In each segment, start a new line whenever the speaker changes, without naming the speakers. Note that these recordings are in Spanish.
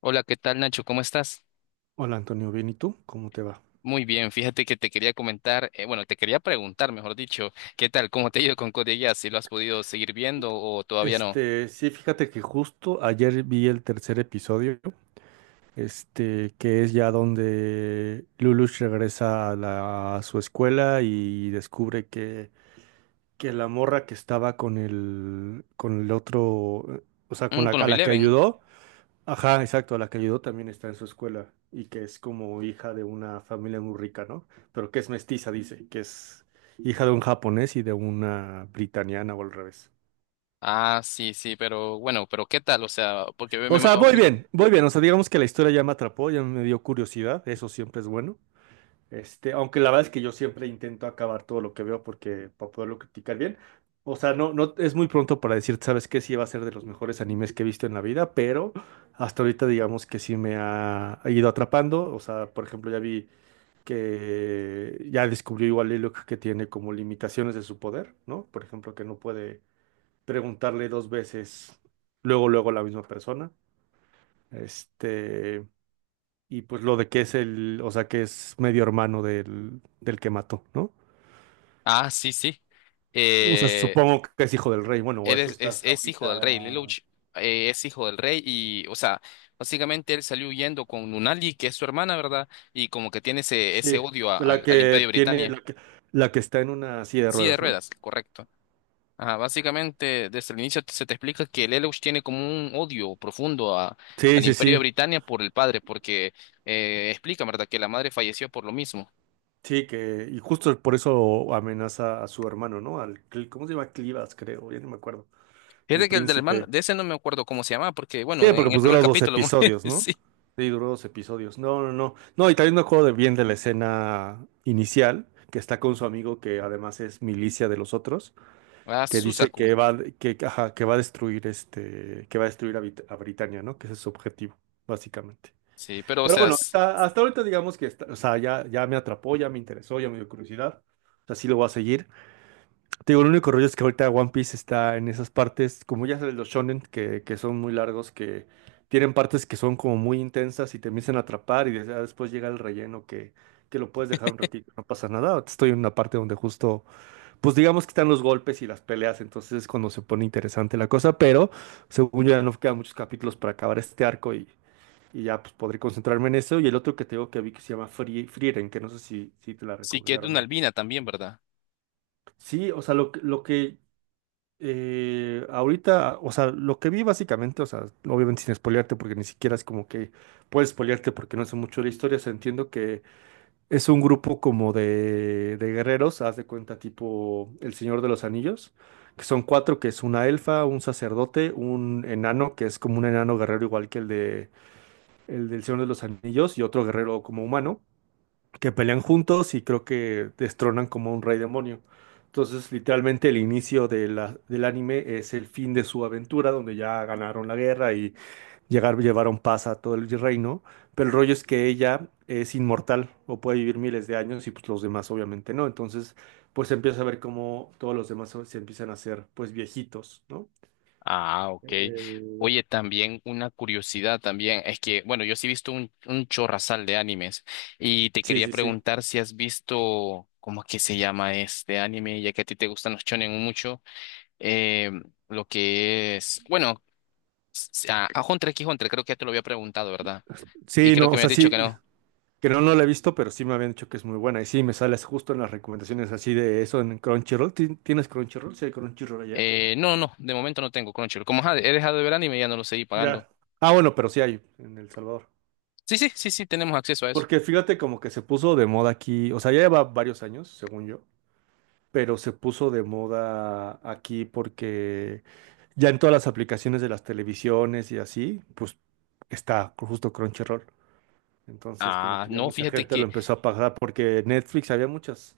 Hola, ¿qué tal, Nacho? ¿Cómo estás?
Hola Antonio, bien, ¿y tú? ¿Cómo te va?
Muy bien, fíjate que te quería comentar, bueno, te quería preguntar, mejor dicho. ¿Qué tal? ¿Cómo te ha ido con Code Geass? ¿Si ¿lo has podido seguir viendo o todavía no?
Sí, fíjate que justo ayer vi el tercer episodio, este, que es ya donde Lulush regresa a, a su escuela y descubre que la morra que estaba con el otro, o sea, con
Mm,
la,
con
a
los
la que
Eleven.
ayudó, ajá, exacto, a la que ayudó también está en su escuela y que es como hija de una familia muy rica, ¿no? Pero que es mestiza, dice, que es hija de un japonés y de una britaniana o al revés.
Ah, sí, sí, pero bueno, pero ¿qué tal? O sea, porque
O sea, voy bien, voy bien. O sea, digamos que la historia ya me atrapó, ya me dio curiosidad, eso siempre es bueno. Este, aunque la verdad es que yo siempre intento acabar todo lo que veo porque para poderlo criticar bien. O sea, no, no es muy pronto para decir, sabes qué, sí va a ser de los mejores animes que he visto en la vida, pero hasta ahorita digamos que sí me ha ido atrapando. O sea, por ejemplo, ya vi que ya descubrió igual Lilock que tiene como limitaciones de su poder, ¿no? Por ejemplo, que no puede preguntarle dos veces luego, luego a la misma persona. Este, y pues lo de que es o sea, que es medio hermano del que mató, ¿no?
ah, sí, sí.
O sea,
Eh,
supongo que es hijo del rey, bueno, o eso
eres,
está hasta
es hijo del rey,
ahorita.
Lelouch, es hijo del rey y, o sea, básicamente él salió huyendo con Lunali, que es su hermana, ¿verdad? Y como que tiene ese
Sí,
odio a-
la
al al Imperio
que tiene, la
Britannia.
que, la que está en una silla de
Sí, de
ruedas, ¿no?
ruedas, correcto. Ajá, básicamente, desde el inicio se te explica que Lelouch tiene como un odio profundo a,
Sí,
al
sí,
Imperio de
sí.
Britania por el padre, porque explica, ¿verdad?, que la madre falleció por lo mismo.
Sí, y justo por eso amenaza a su hermano, ¿no? ¿Cómo se llama? Clivas, creo, ya no me acuerdo. El
Fíjate que el del hermano,
príncipe.
de ese no me acuerdo cómo se llamaba, porque,
Sí,
bueno,
porque
en el
pues
primer
dura dos
capítulo muere,
episodios, ¿no?
sí.
Sí, duró dos episodios. No, no, no. No, y también me acuerdo de bien de la escena inicial, que está con su amigo que además es milicia de los otros,
Ah,
que dice
Susaku.
ajá, que va a destruir este, que va a destruir a Britania, ¿no? Que ese es su objetivo, básicamente.
Sí, pero, o
Pero
sea,
bueno, hasta ahorita digamos que está, o sea, ya me atrapó, ya me interesó, ya me dio curiosidad. O sea, sí lo voy a seguir. Te digo, el único rollo es que ahorita One Piece está en esas partes, como ya sabes, los shonen, que son muy largos, que tienen partes que son como muy intensas y te empiezan a atrapar y ya después llega el relleno que lo puedes dejar un ratito, no pasa nada. Ahorita estoy en una parte donde justo, pues digamos que están los golpes y las peleas, entonces es cuando se pone interesante la cosa, pero según yo ya no quedan muchos capítulos para acabar este arco y ya pues podré concentrarme en eso. Y el otro que te digo que vi que se llama Frieren, que no sé si te la
sí, que es de
recomendaron
una
o no.
albina también, ¿verdad?
Sí, o sea, lo que ahorita, o sea, lo que vi básicamente, o sea, obviamente sin spoilearte, porque ni siquiera es como que puedes spoilearte porque no sé mucho de la historia, o sea, entiendo que es un grupo como de guerreros, haz de cuenta, tipo El Señor de los Anillos, que son cuatro, que es una elfa, un sacerdote, un enano, que es como un enano guerrero igual que el del Señor de los Anillos, y otro guerrero como humano que pelean juntos y creo que destronan como un rey demonio. Entonces, literalmente el inicio de del anime es el fin de su aventura, donde ya ganaron la guerra y llevaron paz a todo el reino. Pero el rollo es que ella es inmortal o puede vivir miles de años y pues los demás obviamente no. Entonces, pues se empieza a ver cómo todos los demás se empiezan a hacer pues viejitos, ¿no?
Ah, ok.
Eh,
Oye, también una curiosidad también es que, bueno, yo sí he visto un chorrasal de animes y te
Sí,
quería
sí, sí.
preguntar si has visto, ¿cómo es que se llama este anime? Ya que a ti te gustan los shonen mucho, eh, lo que es, bueno, a Hunter x Hunter, creo que ya te lo había preguntado, ¿verdad? Y
Sí,
creo
no,
que
o
me has
sea,
dicho que
sí.
no.
Creo no la he visto, pero sí me habían dicho que es muy buena. Y sí, me sales justo en las recomendaciones así de eso en Crunchyroll. ¿Tienes Crunchyroll? Sí, hay Crunchyroll allá.
No, no, de momento no tengo Crunchyroll. Como he dejado de ver anime, ya no lo seguí pagando.
Ya. Ah, bueno, pero sí hay en El Salvador.
Sí, sí, sí, sí, tenemos acceso a eso.
Porque fíjate como que se puso de moda aquí, o sea, ya lleva varios años, según yo, pero se puso de moda aquí porque ya en todas las aplicaciones de las televisiones y así, pues está justo Crunchyroll. Entonces como
Ah,
que ya
no,
mucha
fíjate
gente lo
que
empezó a pagar porque Netflix había muchas.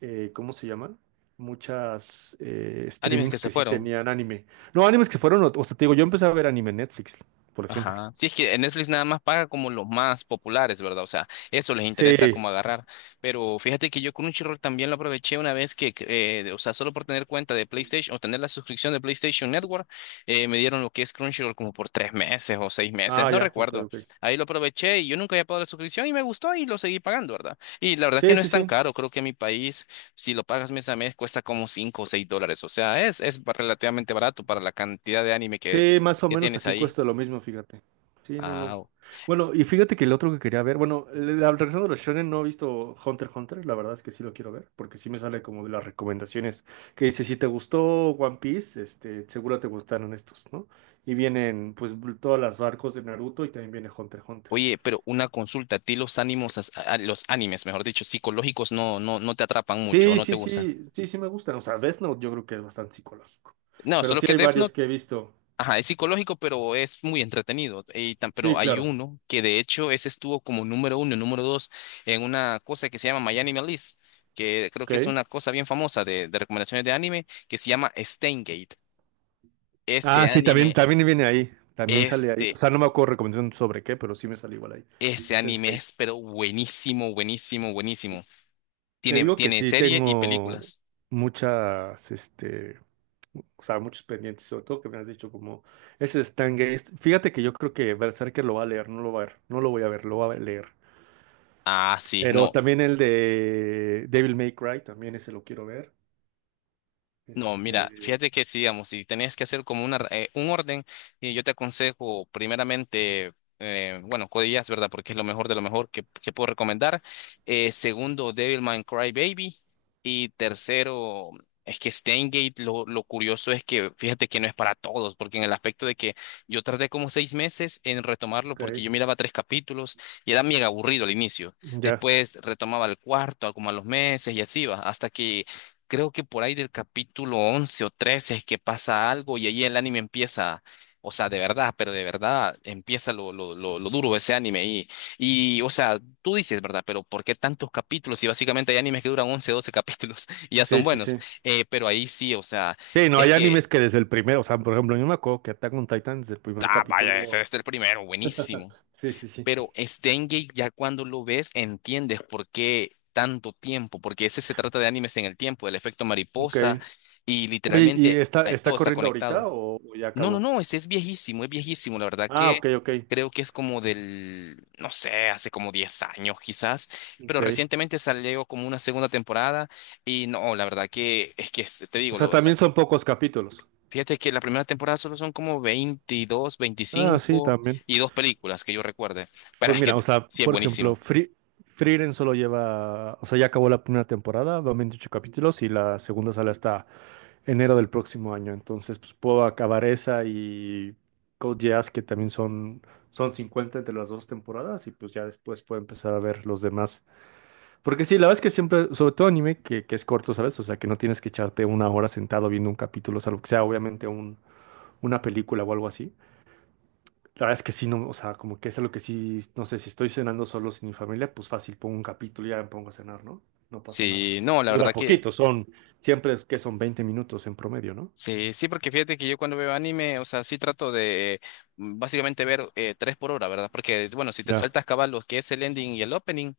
¿Cómo se llaman? Muchas
animes que
streamings
se
que sí
fueron.
tenían anime. No, animes que fueron, o sea, te digo, yo empecé a ver anime en Netflix, por ejemplo.
Ajá. Sí, es que en Netflix nada más paga como los más populares, ¿verdad? O sea, eso les interesa
Sí.
como agarrar. Pero fíjate que yo Crunchyroll también lo aproveché una vez o sea, solo por tener cuenta de PlayStation o tener la suscripción de PlayStation Network, me dieron lo que es Crunchyroll como por 3 meses o 6 meses,
Ah,
no
ya, ok,
recuerdo.
ok.
Ahí lo aproveché y yo nunca había pagado la suscripción y me gustó y lo seguí pagando, ¿verdad? Y la verdad que
Sí,
no es
sí,
tan
sí.
caro, creo que en mi país, si lo pagas mes a mes, cuesta como $5 o $6. O sea, es relativamente barato para la cantidad de anime que,
Sí, más o
que
menos
tienes
aquí
ahí.
cuesta lo mismo, fíjate. Sí, no, no.
Ah,
Bueno, y fíjate que el otro que quería ver, bueno, regresando a los shonen, no he visto Hunter x Hunter, la verdad es que sí lo quiero ver, porque sí me sale como de las recomendaciones que dice, si te gustó One Piece, este, seguro te gustaron estos, ¿no? Y vienen, pues, todas las arcos de Naruto y también viene Hunter x Hunter.
oye, pero una consulta, ¿a ti los ánimos, los animes, mejor dicho, psicológicos no, no, no te atrapan mucho o
Sí,
no te
sí,
gustan?
sí, sí, sí me gustan, o sea, Death Note yo creo que es bastante psicológico,
No,
pero
solo
sí
que
hay
Death
varios
Note,
que he visto.
ajá, es psicológico, pero es muy entretenido. Y pero
Sí,
hay
claro,
uno que de hecho ese estuvo como número 1, número 2 en una cosa que se llama My Anime List, que creo que es
ok.
una cosa bien famosa de recomendaciones de anime, que se llama Steingate. Ese
Ah, sí, también,
anime,
también viene ahí. También sale ahí. O
este,
sea, no me acuerdo recomendación sobre qué, pero sí me sale igual ahí.
ese
Este,
anime es pero buenísimo, buenísimo, buenísimo.
te
Tiene,
digo que
tiene
sí,
serie y
tengo
películas.
muchas, este, o sea, muchos pendientes, sobre todo que me has dicho como ese Stargate. Fíjate que yo creo que Berserker lo va a leer, no lo va a ver, no lo voy a ver, lo va a leer.
Ah, sí,
Pero
no,
también el de Devil May Cry, también ese lo quiero ver.
no, mira,
Este,
fíjate que si, digamos, si tenías que hacer como un orden, y yo te aconsejo primeramente, bueno, Codillas, ¿verdad? Porque es lo mejor de lo mejor que puedo recomendar. Segundo, Devilman Crybaby. Y tercero, es que Steingate, lo curioso es que, fíjate que no es para todos, porque en el aspecto de que yo tardé como 6 meses en retomarlo,
ok,
porque yo miraba tres capítulos y era mega aburrido al inicio.
ya,
Después retomaba el cuarto, como a los meses y así va, hasta que creo que por ahí del capítulo 11 o 13 es que pasa algo y ahí el anime empieza, o sea, de verdad, pero de verdad empieza lo duro de ese anime o sea, tú dices, ¿verdad? Pero ¿por qué tantos capítulos? Y básicamente hay animes que duran 11 12 capítulos y ya son
sí, sí,
buenos,
sí.
pero ahí sí, o sea,
Sí, no,
es
hay animes
que,
que desde el primer, o sea, por ejemplo, yo me acuerdo que Attack on Titan desde el primer
ah, vaya, ese
capítulo.
es el primero, buenísimo.
Sí, sí, sí.
Pero Steingate ya cuando lo ves entiendes por qué tanto tiempo, porque ese se trata de animes en el tiempo, el efecto
Ok.
mariposa y
Oye, ¿y
literalmente
está,
ay,
está
todo está
corriendo ahorita
conectado.
o ya
No, no,
acabó?
no, ese es viejísimo, la verdad
Ah,
que
ok, ok.
creo que es como del, no sé, hace como 10 años quizás, pero
Ok.
recientemente salió como una segunda temporada y no, la verdad que es que te
O
digo.
sea, también son pocos capítulos.
Fíjate que la primera temporada solo son como veintidós
Ah, sí,
veinticinco
también.
y dos películas que yo recuerde. Pero
Pues
es que
mira, o sea,
sí es
por ejemplo,
buenísimo.
Frieren solo lleva, o sea, ya acabó la primera temporada, van 28 capítulos y la segunda sale hasta enero del próximo año. Entonces, pues puedo acabar esa y Code Geass, que también son 50 entre las dos temporadas y pues ya después puedo empezar a ver los demás. Porque sí, la verdad es que siempre, sobre todo anime, que es corto, ¿sabes? O sea, que no tienes que echarte una hora sentado viendo un capítulo, salvo que sea obviamente un, una película o algo así. La verdad es que sí, no, o sea, como que es algo que sí, no sé, si estoy cenando solo sin mi familia, pues fácil, pongo un capítulo y ya me pongo a cenar, ¿no? No pasa nada.
Sí, no, la
Dura
verdad que
poquito, siempre es que son 20 minutos en promedio, ¿no?
sí, sí, porque fíjate que yo cuando veo anime, o sea, sí trato de básicamente ver 3 por hora, ¿verdad? Porque, bueno, si te
Ya.
saltas cabal lo que es el ending y el opening,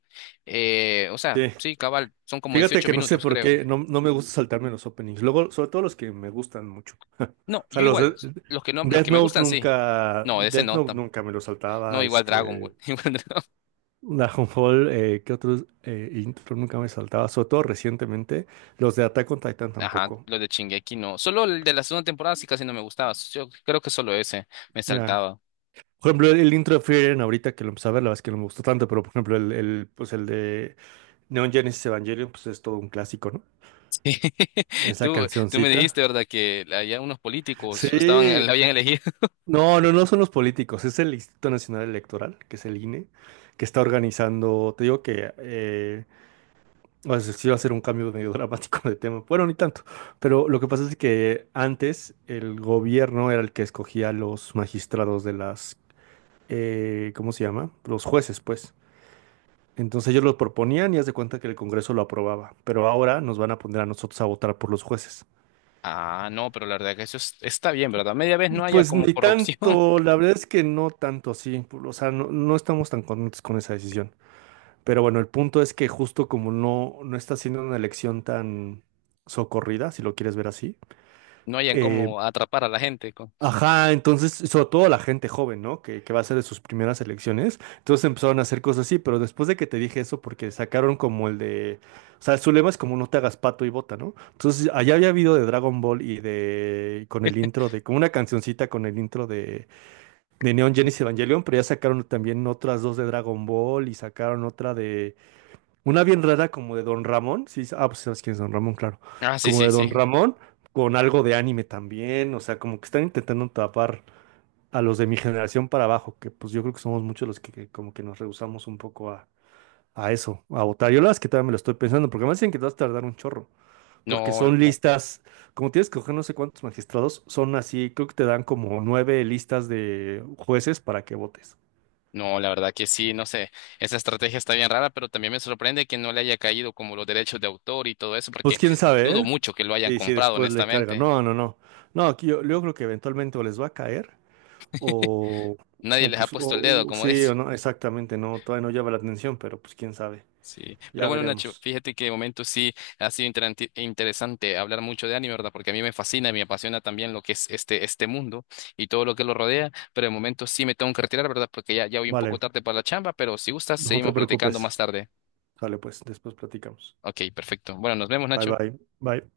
o sea,
Sí.
sí, cabal, son como
Fíjate
18
que no sé
minutos,
por
creo.
qué, no, no me gusta saltarme los openings. Luego, sobre todo los que me gustan mucho.
No,
O sea,
yo
los
igual, los que no, los que me gustan, sí. No, ese
Death
no,
Note nunca me lo
no,
saltaba,
igual Dragon
este,
Ball. Igual.
Dragonfall, ¿qué otros intro nunca me saltaba? Sobre todo recientemente, los de Attack on Titan
Ajá,
tampoco.
los de Shingeki, no. Solo el de la segunda temporada sí casi no me gustaba. Yo creo que solo ese me
Ya.
saltaba.
Por ejemplo, el intro de Frieren ahorita que lo empecé a ver, la verdad es que no me gustó tanto, pero por ejemplo, pues el de Neon Genesis Evangelion, pues es todo un clásico,
Sí.
¿no? Esa
Tú me dijiste,
cancioncita.
¿verdad?, que había unos políticos, estaban, la
Sí.
habían elegido.
No, no, no son los políticos, es el Instituto Nacional Electoral, que es el INE, que está organizando, te digo que o sea, sí va a ser un cambio medio dramático de tema. Bueno, ni tanto. Pero lo que pasa es que antes el gobierno era el que escogía los magistrados de las, ¿cómo se llama? Los jueces, pues. Entonces ellos los proponían y haz de cuenta que el Congreso lo aprobaba. Pero ahora nos van a poner a nosotros a votar por los jueces.
Ah, no, pero la verdad que eso está bien, ¿verdad? Media vez no haya
Pues
como
ni
corrupción,
tanto, la verdad es que no tanto así. O sea, no, no estamos tan contentos con esa decisión. Pero bueno, el punto es que justo como no, no está siendo una elección tan socorrida, si lo quieres ver así.
no hayan
eh,
como atrapar a la gente.
Ajá, entonces, sobre todo la gente joven, ¿no? Que va a ser de sus primeras elecciones. Entonces empezaron a hacer cosas así, pero después de que te dije eso, porque sacaron como el de. O sea, su lema es como no te hagas pato y bota, ¿no? Entonces, allá había habido de Dragon Ball y de. Con el intro de. Como una cancioncita con el intro de. Neon Genesis Evangelion, pero ya sacaron también otras dos de Dragon Ball y sacaron otra de. Una bien rara como de Don Ramón. Sí, ah, pues sabes quién es Don Ramón, claro.
Ah, sí,
Como
sí,
de Don
sí.
Ramón. Con algo de anime también, o sea, como que están intentando tapar a los de mi generación para abajo, que pues yo creo que somos muchos los que como que nos rehusamos un poco a eso, a votar. Yo la verdad es que todavía me lo estoy pensando, porque me dicen que te vas a tardar un chorro, porque
No,
son listas, como tienes que coger no sé cuántos magistrados, son así, creo que te dan como nueve listas de jueces para que votes.
no, la verdad que sí, no sé. Esa estrategia está bien rara, pero también me sorprende que no le haya caído como los derechos de autor y todo eso,
Pues
porque
quién sabe,
dudo
¿eh?
mucho que lo hayan
Y si
comprado,
después le carga.
honestamente.
No, no, no. No, aquí yo creo que eventualmente o les va a caer o,
Nadie
o
les ha
pues
puesto el dedo,
o-
como
sí
dice.
o no, exactamente, no, todavía no llama la atención, pero pues quién sabe.
Sí, pero
Ya
bueno, Nacho,
veremos.
fíjate que de momento sí ha sido interesante hablar mucho de anime, ¿verdad? Porque a mí me fascina y me apasiona también lo que es este mundo y todo lo que lo rodea, pero de momento sí me tengo que retirar, ¿verdad? Porque ya, ya voy un poco
Vale.
tarde para la chamba, pero si gustas,
No te
seguimos platicando
preocupes.
más tarde.
Sale pues, después platicamos.
Ok, perfecto. Bueno, nos vemos,
Bye
Nacho.
bye. Bye.